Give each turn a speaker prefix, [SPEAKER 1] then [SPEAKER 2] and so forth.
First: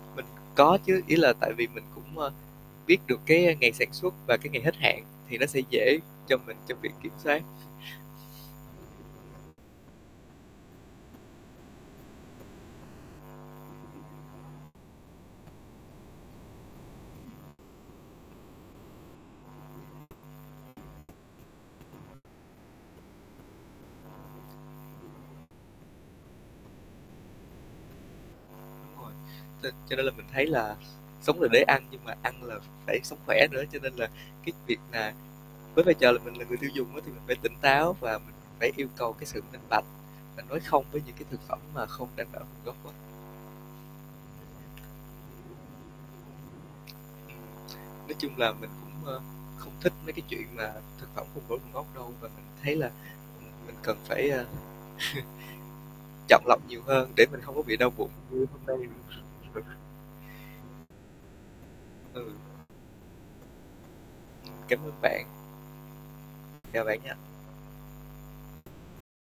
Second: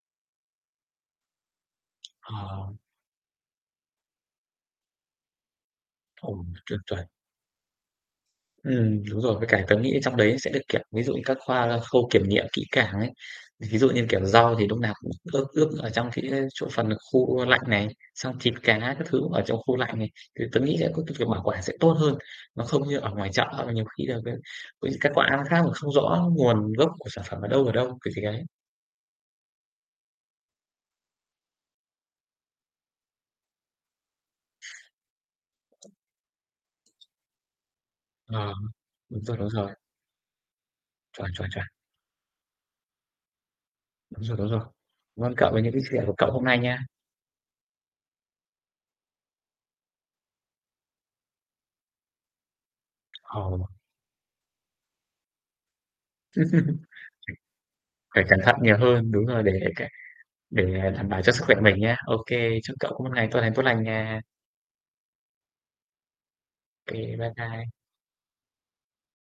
[SPEAKER 1] Mình có chứ. Ý là tại vì mình cũng, ơ,
[SPEAKER 2] Ờ.
[SPEAKER 1] biết được cái ngày sản xuất và cái ngày hết hạn thì nó sẽ dễ cho
[SPEAKER 2] Ừm,
[SPEAKER 1] mình trong
[SPEAKER 2] chuẩn,
[SPEAKER 1] việc
[SPEAKER 2] chuẩn.
[SPEAKER 1] kiểm soát.
[SPEAKER 2] Ừm, đúng rồi. Với cả tớ nghĩ ở trong đấy sẽ được, kiểu, ví dụ như các khoa khâu kiểm nghiệm kỹ càng ấy. Thì ví dụ như, kiểu, rau thì lúc nào cũng ướp ướp ở trong cái chỗ phần khu lạnh này, xong thịt cá các thứ ở trong khu lạnh này, thì tớ nghĩ sẽ có cái việc bảo quản sẽ tốt hơn. Nó không như ở ngoài chợ là nhiều khi là cái, ôi, kết quả nó khác mà không rõ nguồn gốc của sản phẩm ở đâu, ở đâu. [unintelligible]
[SPEAKER 1] Đúng rồi. Cho cho nên là mình thấy là sống là để ăn, nhưng mà ăn là phải sống khỏe nữa. Cho nên là cái việc nà với vai trò là mình là người tiêu dùng á thì mình phải tỉnh táo, và mình
[SPEAKER 2] Ờ,
[SPEAKER 1] phải yêu cầu
[SPEAKER 2] đúng
[SPEAKER 1] cái
[SPEAKER 2] rồi,
[SPEAKER 1] sự
[SPEAKER 2] đúng
[SPEAKER 1] minh
[SPEAKER 2] rồi.
[SPEAKER 1] bạch, mình nói không với những cái
[SPEAKER 2] Chuẩn,
[SPEAKER 1] thực
[SPEAKER 2] chuẩn,
[SPEAKER 1] phẩm
[SPEAKER 2] chuẩn!
[SPEAKER 1] mà không đảm bảo nguồn gốc á.
[SPEAKER 2] Đúng rồi, đúng rồi. Cảm ơn cậu về những cái chia sẻ của cậu hôm nay nha.
[SPEAKER 1] Nói chung là mình cũng, ơ, không thích mấy cái chuyện mà thực phẩm không rõ nguồn gốc đâu. Và mình thấy là,
[SPEAKER 2] Ờ.
[SPEAKER 1] ừm, mình cần phải, a, chọn lọc nhiều hơn để mình không có bị đau bụng
[SPEAKER 2] Phải cẩn
[SPEAKER 1] như
[SPEAKER 2] thận
[SPEAKER 1] hôm
[SPEAKER 2] nhiều
[SPEAKER 1] nay.
[SPEAKER 2] hơn, đúng rồi, để cái để đảm bảo cho sức khỏe của mình nhá. Ô
[SPEAKER 1] Ừ.
[SPEAKER 2] kê, chúc cậu có một ngày tốt lành, tốt lành nha.
[SPEAKER 1] Cảm ơn bạn. Chào bạn
[SPEAKER 2] Kê,
[SPEAKER 1] nha.
[SPEAKER 2] bye bye.